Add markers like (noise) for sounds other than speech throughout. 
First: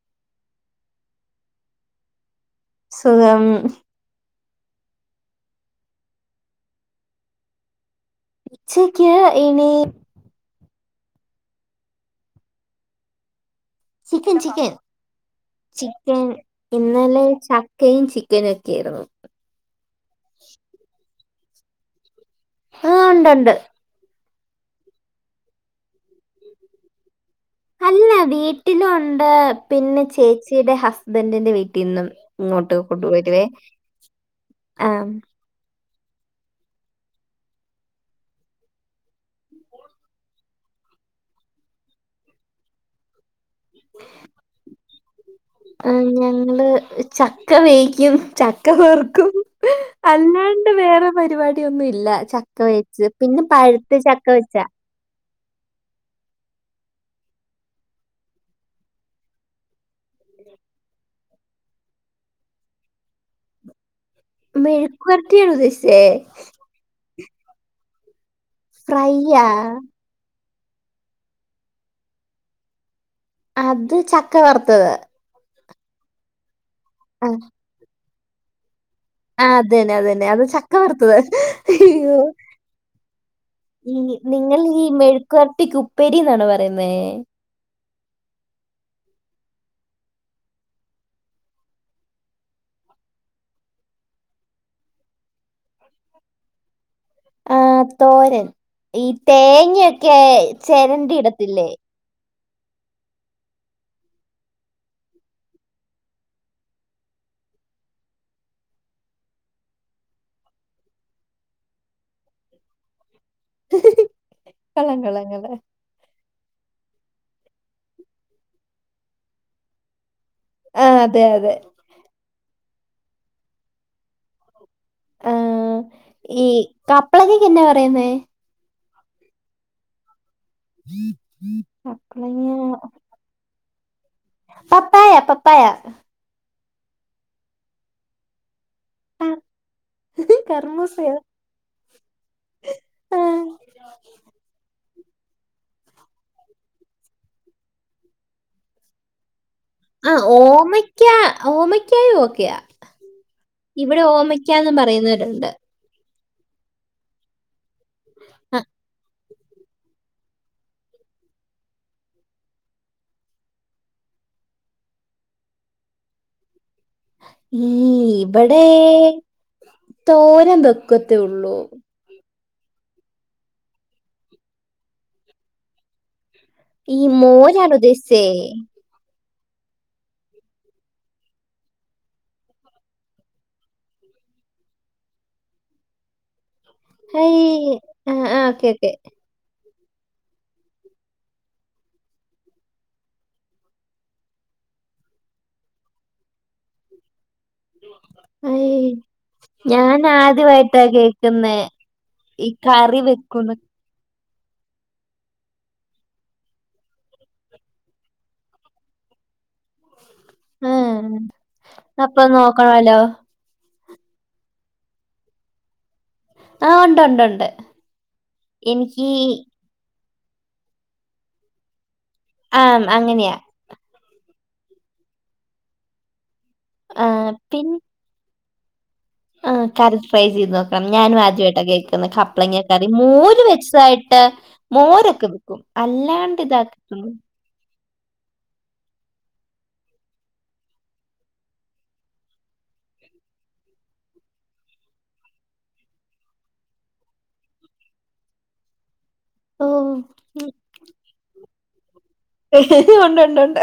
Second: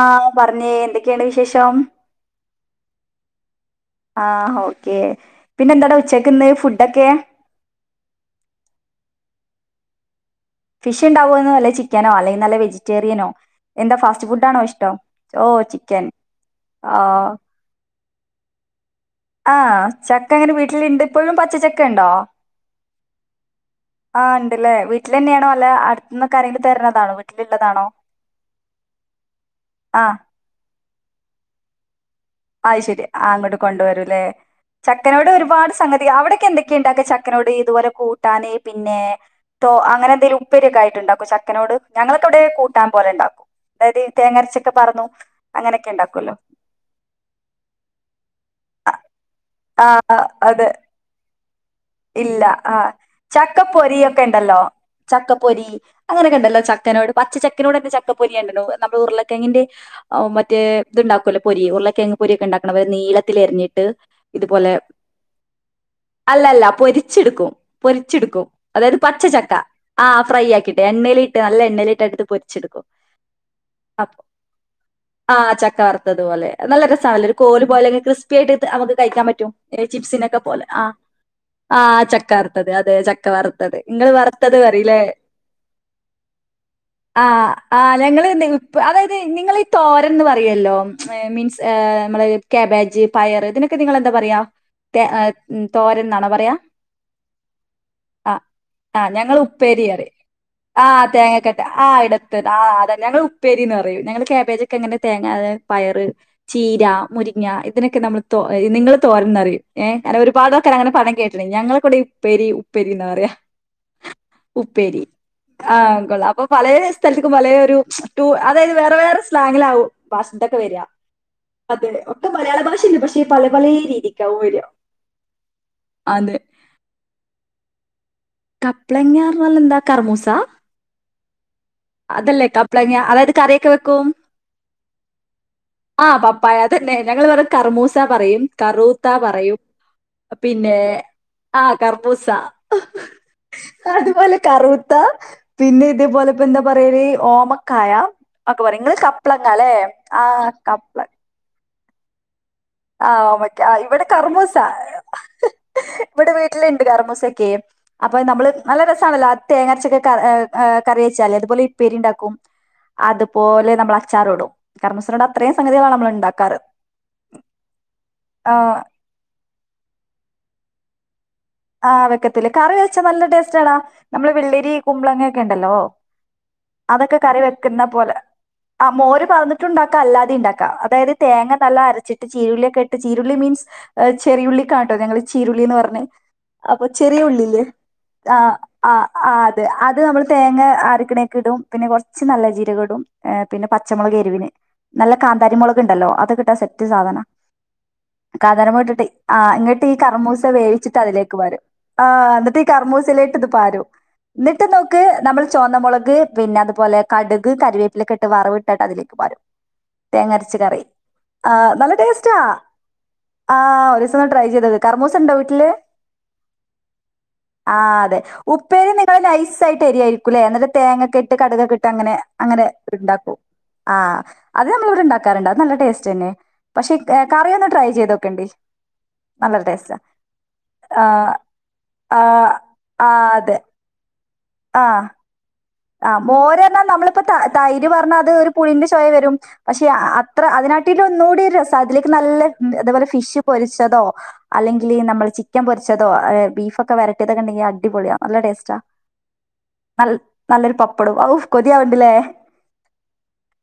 ആ പറഞ്ഞേ എന്തൊക്കെയാണ് വിശേഷം സുഖം ആ ഓക്കേ പിന്നെ എന്താടാ ഉച്ചക്ക് ഇന്ന് ഫുഡൊക്കെ ഉച്ചക്ക് ഇനി ഫിഷ് ഇണ്ടാവുമെന്ന് വല്ല ചിക്കനോ അല്ലെങ്കി നല്ല വെജിറ്റേറിയനോ എന്താ ഫാസ്റ്റ് ചിക്കൻ ഫുഡാണോ ചിക്കൻ ഇഷ്ടം? ഓ ചിക്കൻ ഇന്നലെ ചക്കയും ചി ചിക്കനൊക്കെയായിരുന്നു ആ ചക്ക എങ്ങനെ വീട്ടില് ഇണ്ട് ഇപ്പോഴും പച്ചച്ചക്ക ഇണ്ടോ ആഹ ഉണ്ടണ്ട് ആ് ഉണ്ടല്ലേ വീട്ടിൽ തന്നെയണ അല്ല അടുത്തനിന്നക്കൊര്െങ്കിലും തരുന്നതാണ് അല്ല വീട്ടിലുണ്ട് പിന്നെ ആഹ് ചേച്ചിയുടെ ഹസ്ബൻറിിന്റെ വീട്ടിൽ നിന്നും അ ഇങ്ങോട്ട് ശരി ആ കൊണ്ടുവരുവേ അങ്ങോട്ട് കൊണ്ടുവരുംല്ലേ ആ, ചക്കനോട് ഒരുപാട് സംഗ അവിടക്കെ എന്തൊക്കെയ ഉണ്ടാക്ക ചക്കനോട് ഇതുപോലെ കൂട്ടാന്െ പിന്നെ തോ അങ്ങനെ എന്തെലും ഉപ്പരിൊക്കെയിട്ട്ുണ്ടാക്കും ചക്കനോട് ഞങ്ങളെത്തവിടെ കൂട്ടാൻ പോലെണ്ടാക്കും അതായത് തേങ്ങരച്ചൊക്കെ പറഞ്ഞു അങ്ങനൊക്കെ ആ, ഉണ്ടാക്കല്ലോ ഞങ്ങള് ചക്ക വേക്കും ചക്ക പെറുക്കും ആ അത് അല്ലാണ്ട് വേറെ പരിപാടിയൊന്നും ഇല്ല ആ വെച്ച് പിന്നെ ചക്ക പഴുത്ത പൊരിൊക്കെ ചക്ക വെച്ച ഉണ്ടല്ലോ ചക്കപ്പൊരി അങ്ങനെൊക്കെണ്ടല്ലോ ചക്കനോട് പച്ചക്കനോട്ന്നെ ചക്കപ്പൊരി ഉണ്ട നമ്മൾ ഉരുളക്കെങ്ങിന്റെ മറ്റേ ഇതുണ്ടാക്കുമല്ലോ പൊരി ഉരുളക്കെങ്ങ് പൊരി ഒക്കെ ഉണ്ടാക്കണം അവര് നീളത്തില എറിഞ്ഞിട്ട് ഇതുപോലെ മെഴുക്കുവരട്ടിയാണ് ഉദ്ദേശിച്ചേ അല്ലല്ല പൊരി ച്ചെടുക്കും പൊരിച്ചെടുക്കും അതായത് ഫ്രൈയാ പച്ചച്ചക്ക ആ ഫ്രൈ ആകി ക്കിട്ട് എണ്ണലിട്ട് നല്ല എണ്ണലിട്ട് അടുത്ത് പൊരിച്ചെടുക്കും. അത് അപ്പൊ ചക്ക വറുത്തത് ആ ചക്ക വറുത്തത് പോലെ. അത് നല്ല ആ രസാണല്ലോ ഒരു കോല് പോലൊക്കെ ക്രിസ്പി ആയിട്ട് കഴിക്കാൻ ആ, പറ്റും, അതന്നെ അതന്നെ ചിപ്സിനൊക്കെ അത് പോലെ ചക്ക ആ വറുത്തത് ആ അയ്യോ ചക്ക വറുത്തത് അതെ ചക്ക വറുത്തത്. ഈ നിങ്ങൾ വറുത്തത് നിങ്ങ ഈ പറയില്ലേ മെഴുക്കുവരട്ടിക്കുപ്പേരിന്നാണോ പറയുന്നേ? ആ ആ ഞങ്ങൾ ഇതിൻപ് അതായത് നിങ്ങളീ തോരൻന്ന് പറയല്ലോ മീൻസ് ഏ അമ്മളെ കാബേജ് പയറ് ഇതിനൊക്കെ നിങ്ങൾ എന്താ പറയാ തേ ഏ തോരൻന്നാണോ പറയാ? ആഹ് ആ തോരൻ ആ ഈ ഞങ്ങൾ ഉപ്പേരി പറയും തേങ്ങയൊക്കെ ചെരണ്ടി ഇടത്തില്ലേ ത് ആ അതാ ഞങ്ങൾ ഉപ്പേരീന്ന് പറയും. ഞങ്ങള് കാബേജൊക്കെ എങ്ങനെ തേങ്ങ അതായ പയറ് ചീര മുരിങ്ങ ഇതിനൊക്കെ നമ്മൾ തോ നിങ്ങള് തോരന്ന് പറയും. ഏ അങ്ങെനെ ഒരുപാടാൾക്കാര് അങ്ങനെ പറയണെ കേട്ടിന്. ഞങ്ങളൾ ഇവിടെ ഉപ്പേരി ഉപ്പേരി എന്നാ പറയാ കള്ളം ഉപ്പേരി കള്ളം കള്ളം ആ കൊള്ളാം അപ്പം പലേ സ്ഥലത്തെക്കും പലേ ഒരു റ്റൂ അതായത് വേറെ വേറെ സ്ലാങ്ങിലാവും ഭാഷ്തൊക്കെ വരിക ആ അതെ അതെ ഒക്കെ മലയാള ഭാഷയന്നെ പക്ഷെ പല പലേ രീതിക്കാവും വരിക ആ അതെ ഈ കപ്ലയിങ്ങക്കെന്നാ പറയുന്നേ? കപ്ലയിങ്ങാ എന്ന് പറഞ്ഞാൽ എന്താ കർമൂസാ? കപ്ലയ്ങ്ങ കപ്ലങ്ങ അതായത് കറിയൊക്കെ വെക്കും പപ്പായ പപ്പായ ആഹ് പപ്പായ അതന്നെ ഞങ്ങള് പറയും കർമൂസാ പറയും കറൂത്ത പറയും. പിന്നെ കർമ്മൂസയോ ആ കർമൂസ ആ അതുപോലെ കറു ത്ത പിന്നെ ഇതേപോലെ എന്താ പറയല് ഓമക്കായ, ഒക്കെ പറയും നിങ്ങള് കപ്ല ആ ഓമയ്ക്ക ഓമയ്ക്കായ ഓക്കയാ ആ ഓമയ്‌ക്ക ഇവിടെ കറമൂസ പറയുന്നവരുണ്ട് ഇവിടെ വീട്ടിലുണ്ട് കറമൂസൊക്കെ അപ്പൊ നമ്മള് ആ, നല്ല രസാണല്ലോ തേങ്ങരച്ചൊക്കെ ഏ ഏ കറി വെച്ചാലേ അതുപോലെ ഇപ്പേരി ഉണ്ടാക്കും അതുപോലെ നമ്മൾ അച്ചാറോടും കർമൂസിനൊണ്ട് അത്രയും സംഗതികളാണ് നമ്മൾ ഉണ്ടാക്കാറ്. ഈ ഇവിടെ തോരം വെക്ക ത്തുള്ളൂ ആഹ് വെക്കത്തില്ല കറി വെച്ചാ നല്ല ടേസ്റ്റ് ആടാ നമ്മള് വെള്ളരി കുമ്പളങ്ങ ഒക്കെ ഉണ്ടല്ലോ ഈ അതൊക്കെ കറി മോരാണ് വെക്കുന്ന പോലെ ഉദ്ദേശിച്ചേ ആ മോര് പാർന്ന് ട്ടിണ്ടാക്ക അല്ലാതെ ഇണ്ടാക്ക അതായത് തേങ്ങ നല്ല അരച്ചിട്ട് ചീരുള്ളിയൊക്കെ ഇട്ട് ചീരുളി മീൻസ് ചെറിയു ള്ളി ക്കാട്ടോ ഞങ്ങള് ചീരുള്ളിന്ന് പറഞ്ഞെ. അപ്പൊ ചെറിയ ഹൈ ഉള്ളി ഇല്ലേ ആ ആ അ ത്. അത് നമ്മൾ തേങ്ങ അരക്ക്ണേക്കിടും പിന്നെ കൊർച്ച് നല്ല ജീരക ഇടുംഏ പിന്നെ പച്ചമുളക് എരിവിന് നല്ല കാന്താരി മുളക് ഇണ്ടല്ലോ. അതൊക്കിട്ടാ നല്ല സെറ്റ് സാധനാ ഹൈ കാന്താരി മുളക് ഇട്ടിട്ട് ആ ഇങ്ങിട്ട് ഈ ഞാൻ കറമൂസ ആദ്യമായിട്ടാ വേവിച്ചിട്ട് അതിലേക്ക് കേൾക്കുന്നേ ക്ക്പാരും ആ എന്നിട്ട് ഈ കറി കർമൂസിലേക്ക് ഇത് വെക്കുന്നു പാരും. എന്നിട്ട് നമുക്ക് നമ്മൾ ചോന്നമുളക് പിന്നെ അതുപോലെ കടുക്, കറിവേപ്പിലയെക്കെ ഇട്ട് വറവ് ഇട്ടിട്ട് അതിലേക്ക് പാരും. തേങ്ങ അരച്ച ആ കറി. ആ നല്ല അപ്പൊ ടേസ്റ്റാ. നോക്കണമല്ലോ ആ ഒരീസം ഒന്ന് ട്രൈ ചെയ്തത്. കർമൂസണ്ടോ വീട്ടില്? ആ ഉണ്ട് ഉണ്ട് ഉണ്ട് ആ അതെ ഉപ്പേരി എനിക്ക് നിങ്ങള് നൈസ് ആയിട്ട് അരിയാരി ക്കുലേ. എന്നിട്ട് തേങ്ങൊക്കെ ഇട്ട് കടുകൊക്കെ ഇട്ട് അങ്ങനെ ആ അങ്ങനെ ഉണ്ടാക്കും. അങ്ങനെയാ ആ അത് നമ്മളിവിടെ ഉണ്ടാക്കാറുണ്ട് അത് നല്ല ടേസ്റ്റ് തന്നെ. പക്ഷെ ആ, കറി ഒന്ന് പിന്നെ ട്രൈ ചെയ്തോക്കേണ്ടി. ആ കറി ട്രൈ ചെയ്തോക്കണം. ആ ഞാനും ആദ്യായിട്ടാകേൾക്കുന്നേ. ആ കപ്ളങ്ങ കറി ആ മോര് അതെ. വെച്ചതായിട്ട് ആ മോരൊക്കെ വെയ്ക്കും. ആ മോര് എന്നാനമ്മളിപ്പോ തൈര് പറഞ്ഞ അത് ഒരു പുളിന്റെ ചൊവവരും. പക്ഷെ അത്ര അതിനാട്ടി ഒന്നുകൂടി ഒരു രസം അതിലേക്ക് നല്ല അതേപോലെ ഫിഷ് പൊരിച്ചതോ അല്ലെങ്കിൽ നമ്മള് ചിക്കൻ പൊരിച്ചതോ ബീഫ് ഒക്കെ വരറ്റിയ തൊണ്ടങ്കി അടിപൊളിയാ നല്ല ടേസ്റ്റാ. ഓ നൽ നല്ലൊരു പപ്പടവും ഔ കൊതിയാവണ്ടല്ലേ? ഉണ്ടുണ്ടുണ്ട്.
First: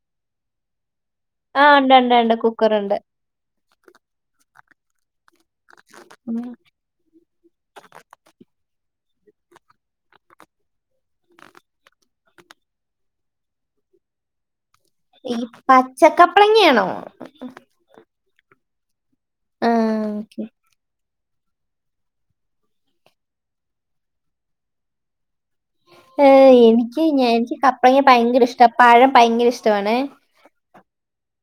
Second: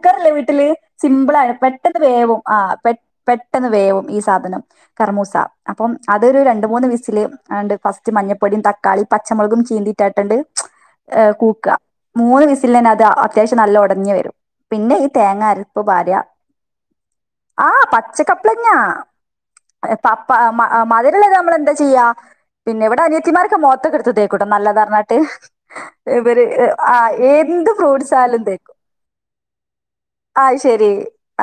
കുക്കറല്ലേ വീട്ടില്. സിമ്പിളാണ് പെട്ടെന്ന് ഉണ്ട് ഉണ്ട് വേവും. ആ കുക്കറുണ്ട് പെട്ടെന്ന് വേവും ഈ സാധനം. കറുമൂസ അപ്പം അതൊരു ഉം. രണ്ടു മൂന്ന് വിസില്. ആന്റ് ഫസ്റ്റ് മഞ്ഞപ്പൊടിയും തക്കാളിയും പച്ചമുളകും ചീന്തിട്ടായിട്ടുണ്ട് ഏ കൂക്ക മൂന്ന് വിസില് തന്നെ അത് അത്യാവശ്യം നല്ല ഉടഞ്ഞഞ് വരും. പിന്നെ ഈ തേങ്ങ അരപ്പ് പാരയാ. ആ പച്ചക്ക ആ ഓക്കെ (unintelligible) നമ്മൾ എന്താ ചെയ്യാ. പിന്നെ ഇവിടെ അനിയത്തിമാരൊക്കെ മോത്തൊക്കെ എടുത്ത് തേയ്ക്കും നല്ലതാന്ന്പറഞ്ഞിട്ട്. ഏ എനിക്ക് ഞനിക്ക് കപ്പളങ്ങ ഫ്രൂട്ട്സ് ആയാലും ഭയങ്കര ഇഷ്ടാ. തേക്കും പഴം ഭയങ്കര ഇഷ്ടമാണ്. അത് ശെരി.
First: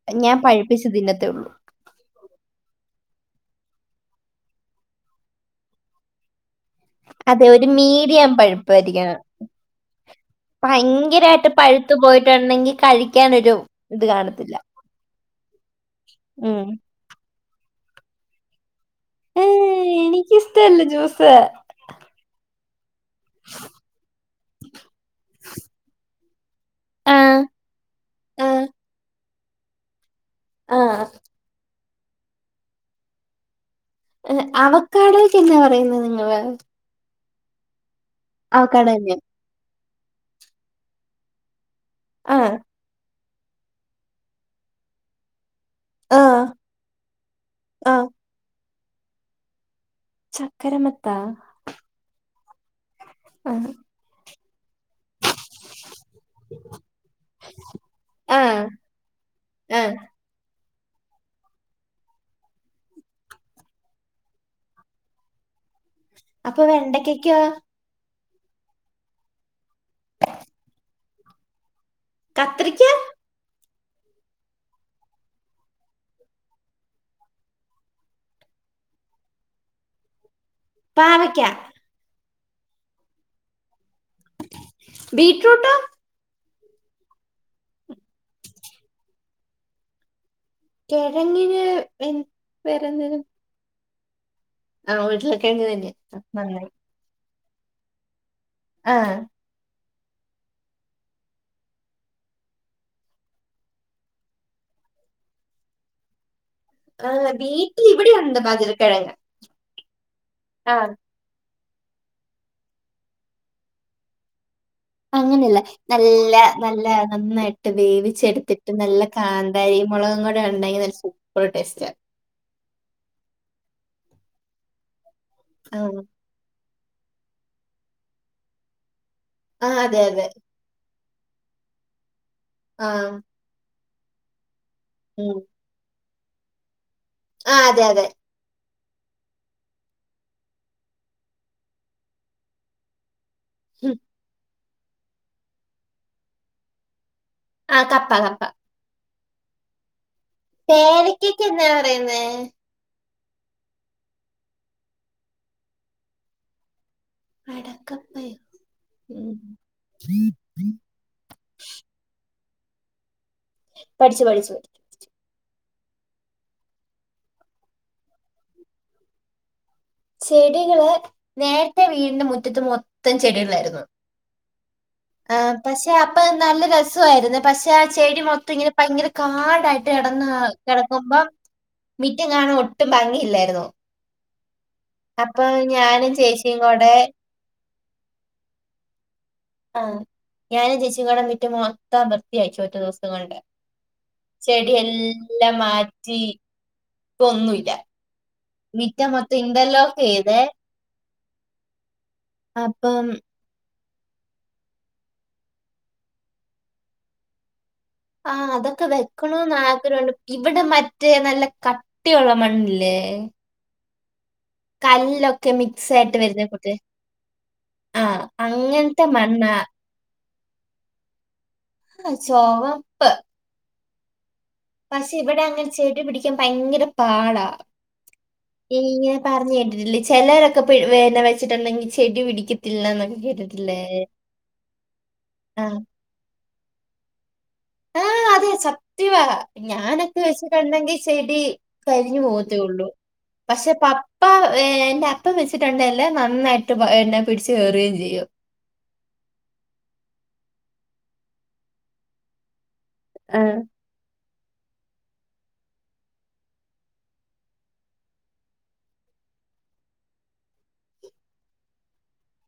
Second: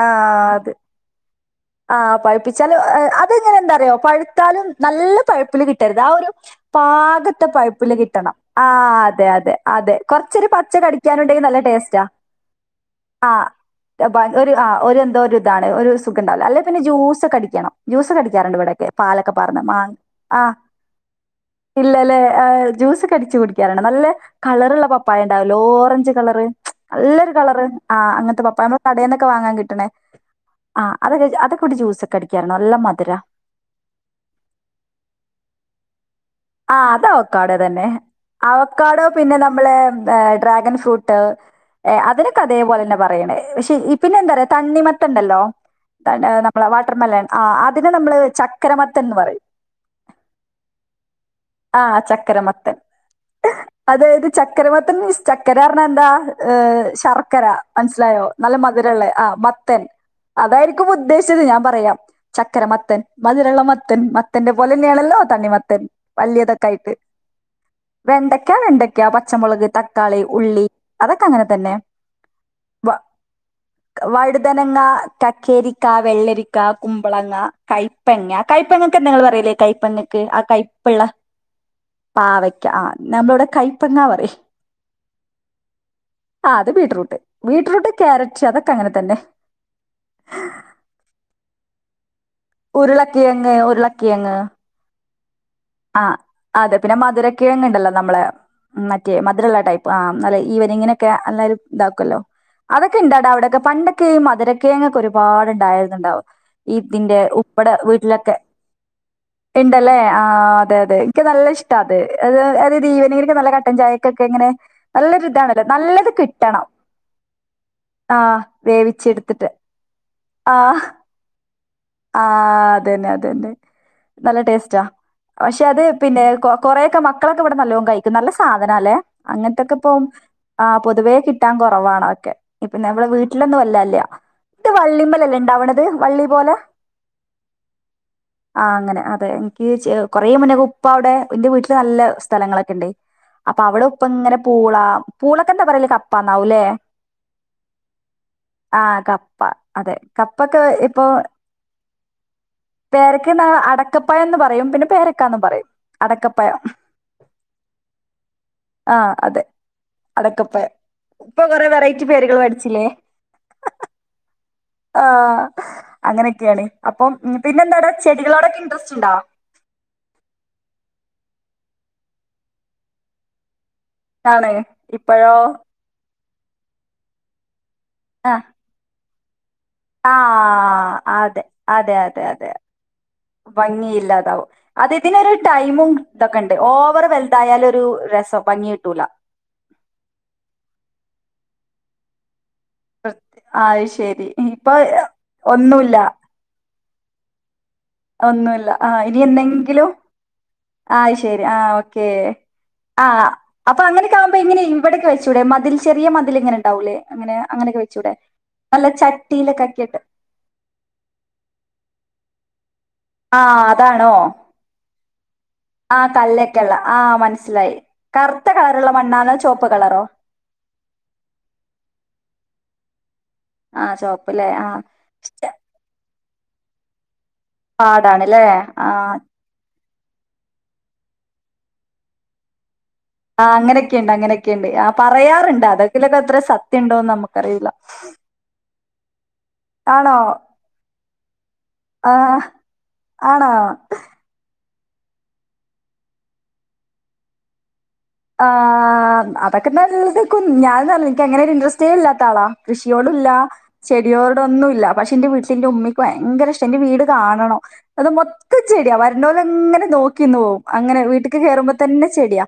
ആ ഞാൻ അത് പഴുപ്പിച്ച് തിന്നത്തേ ഉള്ളൂ ആ പഴുപ്പിച്ചാല് അതിങ്ങനെ എന്താറിയോ പഴുത്താലും നല്ല പഴുപ്പില് കിട്ടരുത് ആ ഒരു പാകത്തെ അതെ ഒരു പൈപ്പില് മീഡിയം കിട്ടണം. ആ പഴുപ്പായിരിക്കണം അതെ അതെ അതെ കുറച്ചൊരു പച്ച കടിക്കാനുണ്ടെങ്കിൽ ഭയങ്കരമായിട്ട് നല്ല ടേ പഴുത്തു സ്റ്റാ പോയിട്ടുണ്ടെങ്കിൽ ആ കഴിക്കാനൊരു ഇത് ഒരു കാണത്തില്ല ഒരു എന്തോ ഒരിതാണ് ഒരു സുഖ അല്ലെ ഉം. പിന്നെ ജ്യൂസെക്കെ അടിക്കണം. ജ്യൂസ് അടിക്കാറുണ്ട് ഇവിടെക്കെ. പാലൊക്കെ ഏ, പറഞ്ഞു മാ ആ എനിക്കിഷ്ടല്ല ജ്യൂസ് ഇല്ലല്ലേ? ആ ജ്യൂ അടിച്ചു കുടിക്കാറാണ്. നല്ല കളറുള്ള പപ്പായ ഉണ്ടാവില്ലേ? ഓറഞ്ച് കളറ് ആ നല്ലൊരു കളറ് ആ അങ്ങനത്തെ ആ പപ്പായ നമ്മള് കടേന്നൊക്കെ വാങ്ങാൻ കിട്ടണേ? ആ അത അതൊക്കെൂടി ജ്യൂസ ഒക്കെ അടിക്കാറുണ്ട്. നല്ല മധുരാ അവക്കാടയ്ക്ക് എന്നാ പറയുന്നത് നിങ്ങ ആ അത് അവക്കാടോ തന്നെ അവക്കാടോ പിന്നെ നമ്മള് ഹ് ഡ്രാഗൻ ഫ്രൂട്ട് ആ അതിനൊക്കെ അതേപോലെ തന്നെ പറയണേ. ക്ഷേ പിന്നെ എന്താപറയാ തണ്ണിമത്തനുണ്ടല്ലോ? ആ നമ്മളെ വാട്ടർമെലോൺ ആ അതിനന് ആ നമ്മള് ചക്കരമത്തന്ന് പറയും. ച- ആ ചക്കര മത്ത ആ അതായത് ചക്കര മത്തന് ചക്കരാന്ന് പറഞ്ഞാൽ എന്താ? ശർക്കര മനസ്സിലായോ ആ നല്ല മധുരമുള്ളേ. ആ ആ അതായിരിക്ക ഉദ്ദേശിച്ചത് ഞാൻ പറയാം. ചക്കര മത്തൻ മധുരമുള്ള മത്തൻ മത്തന്റെ പോലെ തന്നെയാണല്ലോ തണ്ണിമത്തൻ. അപ്പൊ വെണ്ടക്കായ്ക്കോ? വെണ്ടയ്ക്കാ, വെണ്ടയ്ക്കാ, പച്ചമുളക്, തക്കാളി, ഉള്ളി അതൊക്കെ അങ്ങനെ തന്നെ. കത്രിക്ക വ- വഴുതനങ്ങ, കക്കേരിക്ക, വെള്ളരിക്ക, കുമ്പളങ്ങ, കയ്പങ്ങ, കയപ്പങ്ങ പറയല് കൈപ്പ ആ കൈപ്പുള്ള പാവക്ക പാവയ്ക്ക ആ നമ്മളടെ കൈ ബീട്രൂട്ടാ ആ അത് ബീറ്റ്റൂട്ട് ബീട്റൂട്ട് ക്യാരറ്റ് അതൊക്കെ അങ്ങനെ തന്നെ കേഴങ്ങിന് എ ഉരുളക്കിഴങ് ഉരുളക്കിഴങ്ങ് ആ വീട്ടിലക്കെ എ തന്നെ നായി കിഴങ്ങുണ്ടല്ലോ നമ്മള് മറ്റേ മധുരമുള്ള ടൈപ്പ് ആഹ് നല്ല ഈവരനിങ്ങനെക്കെ ല്ലാരും ഇതാക്കുല്ലോ അതൊക്കെ ഇണ്ടടാ അവിടെയക്കെ പണ്ടൊക്കെയും മധുരക്കേങൊ ക്കെ ഒരുപാട്ണ്ടായിരുന്നുണ്ടാവും ആ, ഈതിന്റെ ഉപ്പടെ വീട്ടിൽ ഇവിടെ വീട്ടിലൊക്കെ ഉണ്ട് പതിരക്കിഴങ്ങ് ഇണ്ടല്ലേ ആഹ് ആ അതെ അതെ എനിക്ക് നല്ലശ് അ അതത് ഈവനെങ്കിലൊക്കെ നല്ല കട്ടൻ ചായക്കൊക്കെ ഇങ്ങനെ നല്ലൊരു അങ്ങനെയല്ല ഇതാണല്ലോ നല്ലത് നല്ല കിട്ടണം നല്ല നന്നായിട്ട് ആ വേവിച്ചെടുത്തിട്ട് നല്ല വേവിച്ചെടുത്തിട്ട് കാന്താരി കുരുമളകും കടെ ഉണ്ടെങ്കിൽ നല്ല സൂപ്പർ ടേസ്റ്റ് ആഹ് അതന്നെ അതന്നെ നല്ല ടേസ്റ്റാ പക്ഷെ ആ അത് പിന്നെ കോ കൊറെക്കെ മക്കളൊക്കെ ഇവിടെ നല്ലോംകഴിക്കും നല്ല സാധന അല്ലെ ആ, അങ്ങനത്തൊക്കെ ഇപ്പ അതെ അതെ ആ പൊതുവേ കിട്ടാൻ കുറവാണോക്കെപ്പ ആ നമ്മെ വീട്ടിലൊന്നും വല്ല ഇല്ല ഇട്ട് വള്ളിമ്മലല്ലേ ഉണ്ടാവണത് വള്ളി പോലെ ആഹ് അതെ അതെ ആഹ് അങ്ങനെ അതെ എനിക്ക് കൊറെ മുന്നൊക്കെ ഉപ്പ അവിടെ എന്റെ വീട്ടില് നല്ല സ്ഥലങ്ങളൊക്കെ ഉണ്ട് അപ്പൊ അവിടെ ഉം. ഉപ്പ ഇങ്ങനെ പൂള പൂളൊക്കെന്താ പറയല കപ്പന്നാവുംല്ലേ ആഹ് കപ്പാ കപ്പാ പ്പ അതെ കപ്പൊക്കെ ഇപ്പൊ പേരയ്ക്കൊക്കെ എന്നാ പറയുന്നേ പേരക്ക് എന്നാ അടക്കപ്പയം എന്ന് പറയും പിന്നെ പേരക്കാന്ന് പറയും അടക്കപ്പയം അടക്കപ്പയം ആഹ് അതെ അടക്കപ്പയം ഇപ്പൊ കൊറെ വെറൈറ്റി പേരുകൾ പടി ചിലെ പഠിച്ചു പഠിച്ചു ആഹ് അങ്ങനെയൊക്കെയാണ് അപ്പം പിന്നെ എന്താടാ ചെടികളോടൊക്കെ ഇണ്ടറസ്റ്റ് ഉണ്ടോ ചെടികള് നേരത്തെ വീടിന്റെ മുറ്റത്ത് മൊത്തം ചെടികളായിരുന്നു ആണ് ഇപ്പോഴോ ആ പക്ഷെ അപ്പൊ നല്ല രസമായിരുന്നു പക്ഷെ ആ ചെടി ആഹ് മൊത്തം ഇങ്ങനെ ഭയങ്കര കാ ടായിട്ട് കിടന്ന ആഹ് കിടക്കുമ്പ അതെ അതെ അതെ മിറ്റം അതെ കാണാൻ ഒട്ടും ഭംഗിയില്ലായിരുന്നു അതദേതിനൊരു രു അപ്പൊ ടൈമും ഞാനും ഇതൊക്കെ ഉണ്ട് ചേച്ചിയും കൂടെ ഓവർ വെൽത് ആയാല് ഒരു രസം ഭംഗി കിട്ടൂല ആ ഞാന് ചേച്ചികൂടേ മിറ്റം മൊത്തം വൃത്തിയാക്കി ഒറ്റ ദിവസം കൊണ്ട് ആ അത് ശരി ഇപ്പൊ ചെടിയെല്ലാം ഒന്നുല്ല മാറ്റി പ്പന്നൂല്ല ന്നൂല്ല ആ ഇനി എന്നെങ്കിലും ചെയ്ത് ആഹ് ശരി ആഹ് ഓക്കേ അപ്പം ആഹ് അപ്പ അങ്ങനൊെക്പോ ഇങ്ങനെ ഇവിടെക്കെൂടെ മതിൽ ചെറിയ മതിൽ ഇങ്ങനെണ്ടാവൂല്ല അങ്ങനെങ്ങനൊെ ആ അതൊക്കെ വെക്കണന്ന് ആഗ്രഹമുണ്ട് ഇവിടെ മറ്റേ നല്ല കട്ടിയുള്ള മണ് ആഹ് അതാണോ കല്ലൊക്കെ മിക്സ് ആഹ് ആയിട്ട് വരുന്ന കല്ലൊക്കള്ള കൂട്ട് ആഹ് മനസ്സിലായി ആ കറുത്ത കളറ്ള്ള അങ്ങനത്തെ മണ്ണാണ മണ്ണ പപ്പ് കളറോ ല്ല ചോവപ്പ് ആഹ് ചോപ്പ പക്ഷെ ഇവിടെ അങ്ങനെ ചെടി പിടിക്കാൻ ഭയങ്കര പാടാ പാടാണ്ല്ലേ ആ ഇങ്ങനെ പറഞ്ഞു കേട്ടിട്ടില്ലേ ചിലരൊക്കെ പി പിന്നെ വട്ടുണ്ടെങ്ക ചെടി പിടിക്ക ആ് അങ്ങനൊക്കെയ ഉണ്ട് അങ്ങനെയൊക്കെയ ഉണ്ട് ആ ആ പറയാറുണ്ട് അതെക്കിലൊക്കെ അത്ര സത്യം ഉണ്ടോന്ന് നമുക്ക് കരയില്ല ദതിിവ ഞാനൊക്കെ വെച്ചിട്ടുണ്ടെങ്കിൽ ചെടി ആ കരിഞ്ഞു പോത്തേള്ളൂ ആണോ പക്ഷെ പപ്പ ഏ എ്ന്റെ അപ്പം വെച്ചിട്ടുണ്ടെല്ലേ നന്നായിട്ട് എന്നെ പിടിച്ച് കയറുകയും ചെയ്യും ആ അതൊക്കെ നല്ലതക്കും ഞാന എനിക്ക അങ്ങനെ ഒരു ഇൻറസ്റ്റേ ഇല്ലാത്ത ആളാ കൃഷിയോടുല്ല ആ, ചെടിയോർ ൊന്ന ഇല്ല പക്ഷെ എന്റെ വീട്ടിൽ എന്റെ ഉമ്മക്ക് ഭയര ഇഷ്ടം എന്റെറെ വീട് കാണോ അത് മൊത്തം ചെടിയാ വര ഇങ്ങനെ നോക്കിന്ന് പോവും അങ്ങനെ, വീട്ടിക്ക് കേറുമ്പോ തന്നെ ചെടിയാ.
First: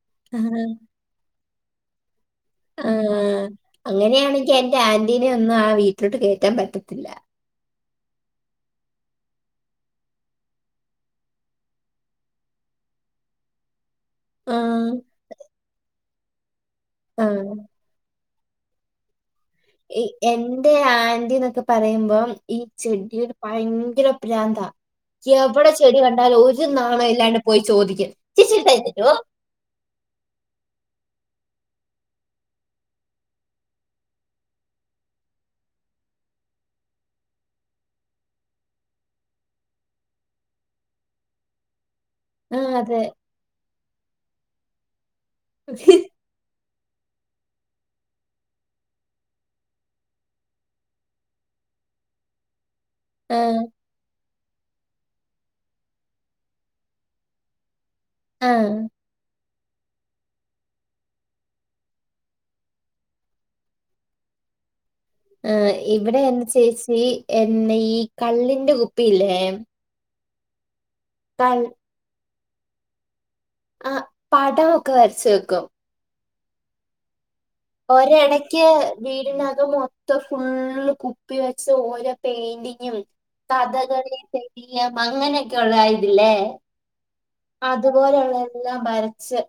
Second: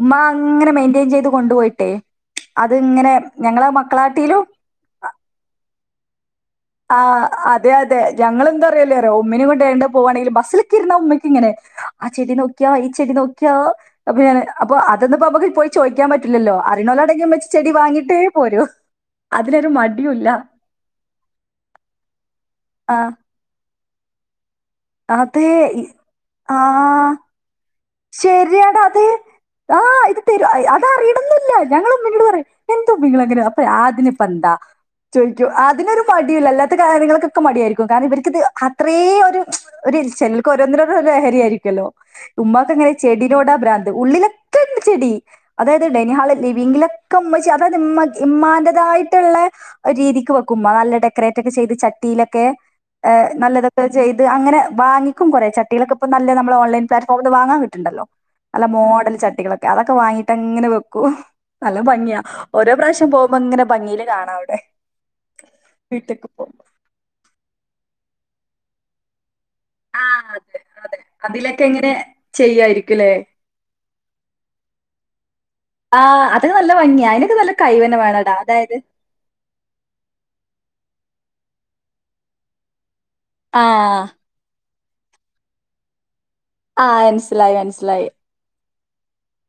ഉമ്മ ആ, അങ്ങനെ മെയിന്റയിൻ ചെയ്ത് കൊണ്ടുപോയിട്ടെ ആ അങ്ങനെയാണെങ്കി എന്റെ ആന്റീനെ ഒന്നും ആ വീട്ടിലോട്ട് കേയറ്റാൻ പറ്റി ആഹ് അ അതെ അതെ ഞങ്ങളെന്താറിയല്ലേറിയാ ഉമ്മിനെ കൊണ്ടയോണ്ട് പോവാണെങ്കിലും ബസിലിക്കിരുന്നാ ഉമ്മിക്ക് ഇങ്ങനെ ആ ചെടി നോക്കി (unintelligible) ഈ ചെടി നോക്കാ അപ്പൊ ഞാന് ആ, അപ്പൊ അതന്നപ്പോ നമ്മക്ക് പോയി ചോദിക്കാൻ പറ്റില്ലല്ലോ ആ. അറിയണോലാണെങ്കി ഉമ്മച്ചി ചെടി വാങ്ങിട്ട് പോരു ഈ എന്റെ ആൻ്റിന്നൊക്കെ പറയുമ്പോം ഈ ആ ചെടിടെ ഭയങ്കര പ്രാന്താ. അതെ എവടെ ചെടി കണ്ടാലും ഒരു നാണം ഇല്ലാണ്ട് പോയി ചോദി ശെരിയാടോ അത് ആഹ് ഇത് (unintelligible) അതറിയണൊന്നു ഇല്ല ഞങ്ങള് ഉമ്മിനോട് പറയും എന്തോമ്മീങ്ങള് ഇങ്ങനെ അപ്പ അതിനിപ്പെന്താ ചോദിക്കൂ അതിനൊരു മടിയൂല്ല അല്ലാത്ത കാര്യങ്ങൾക്കൊക്കെ മടിയായിരിക്കും കാരണം ഇവർക്കിത് അത്രേ ഒരു (unintelligible) ചിലർക്ക് ഓരോന്നിന് ഓരോ ലഹരി ആയിരിക്കല്ലോ. ആ ഉമ്മാക്ക്ങ്ങനെ അതെ ചെടിനോടാ ബ്രാന്ത് ഉള്ളിലൊക്കെണ്ട് ചെടി. അതായത് ഡെനിഹാള് ലിവിങ്ങില് ഒക്കെ ഉമ്മച്ചി അതത് ഇമ്മ ഇമ്മാന്റെതായിട്ടിള്ള രീതിക്ക് വെക്കുമ്പ നല്ല ഡെക്കറേറ്റ് ഒക്കെ ചെയ്ത് ച ട്ടിയിലൊക്കെ ഏ ആ നല്ല ഇതൊക്കെ ചെയ്ത് അങ്ങനെ വാങ്ങിക്കും കൊറെ ചട്ടികളൊക്കെപ്പൊ നല്ല നമ്മളെ ഓൺലൈൻ പ്ലാറ്റ്ഫോമില് വാങ്ങാൻ കിട്ടു ണ്ടല്ലോ ആ നല്ല മോഡൽ ചട്ടികളൊക്കെ അതൊക്കെ വാങ്ങീട്ട് അങ്ങനെ വെക്കൂ. നല്ല ഭംഗിയാ ഓരോ പ്രാശ്യം പോവുമ്പോ ഇങ്ങനെ ഭംഗിയില് കാണാം അവിടെ ആ ഇവിടെ വീട്ടിലേക്ക് എൻറെ പോ ചേച്ചി എന്നെ ഈ കള്ളിന്റെ കുപ്പിയില്ലേ അതെ അതെ കൾ അതിലൊക്കെ എങ്ങനെ ചെയ്യായിരിക്കും ല്ലേ ആ പടമൊക്കെ വരച്ച് വെക്കും അതിന് നല്ല ഭംഗിയാ അതിനൊക്കെ നല്ല കൈവന്നെ വേണടാ ഒരെടയ്ക്ക് അതായത് വീടിനകം മൊത്തം ഫുള്ള് കു പ്പി വെച്ച് ഓരോ പെയിന്റിങ്ങും ആ കഥകളിടെ ഈ അങ്ങനെയൊക്കെള്ള ഇതില്ലേ ആ മനസ്സിലായി മനസ്സിലായി അതുപോലെയുള്ള എല്ലാം വരച്ച്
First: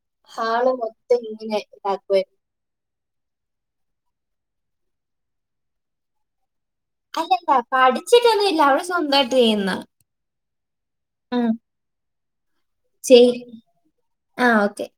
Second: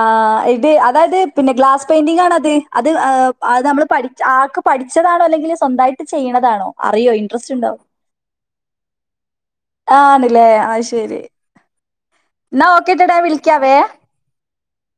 ആ് ഇത് ഹാള് അതായത് മൊത്തം പിന്നെ ഇങ്ങനെ ഗ്ലാസ് പെയിൻറിങ്ങാണോ ഇതാക്കുമായിരുന്നു (unintelligible) അത് ഏഹ് അത് നമ്മള് പഠിച്ച് ആക്ക് പഠിച്ചതാണോ അല്ലെങ്കില് സ്വന്തായിട്ട് ചെയ്യണതാണോ? അറിയോ അല്ലല്ല ഇൻട്രസ്റ്റ് ഇണ്ടാവും പഠിച്ചിട്ടൊന്നും ഇല്ല അവള് സ്വന്തമായിട്ട് ചെയ്യുന്ന ആണില്ലേ അത് ശെരി. ആ ചെയ് ആ ഓക്കെ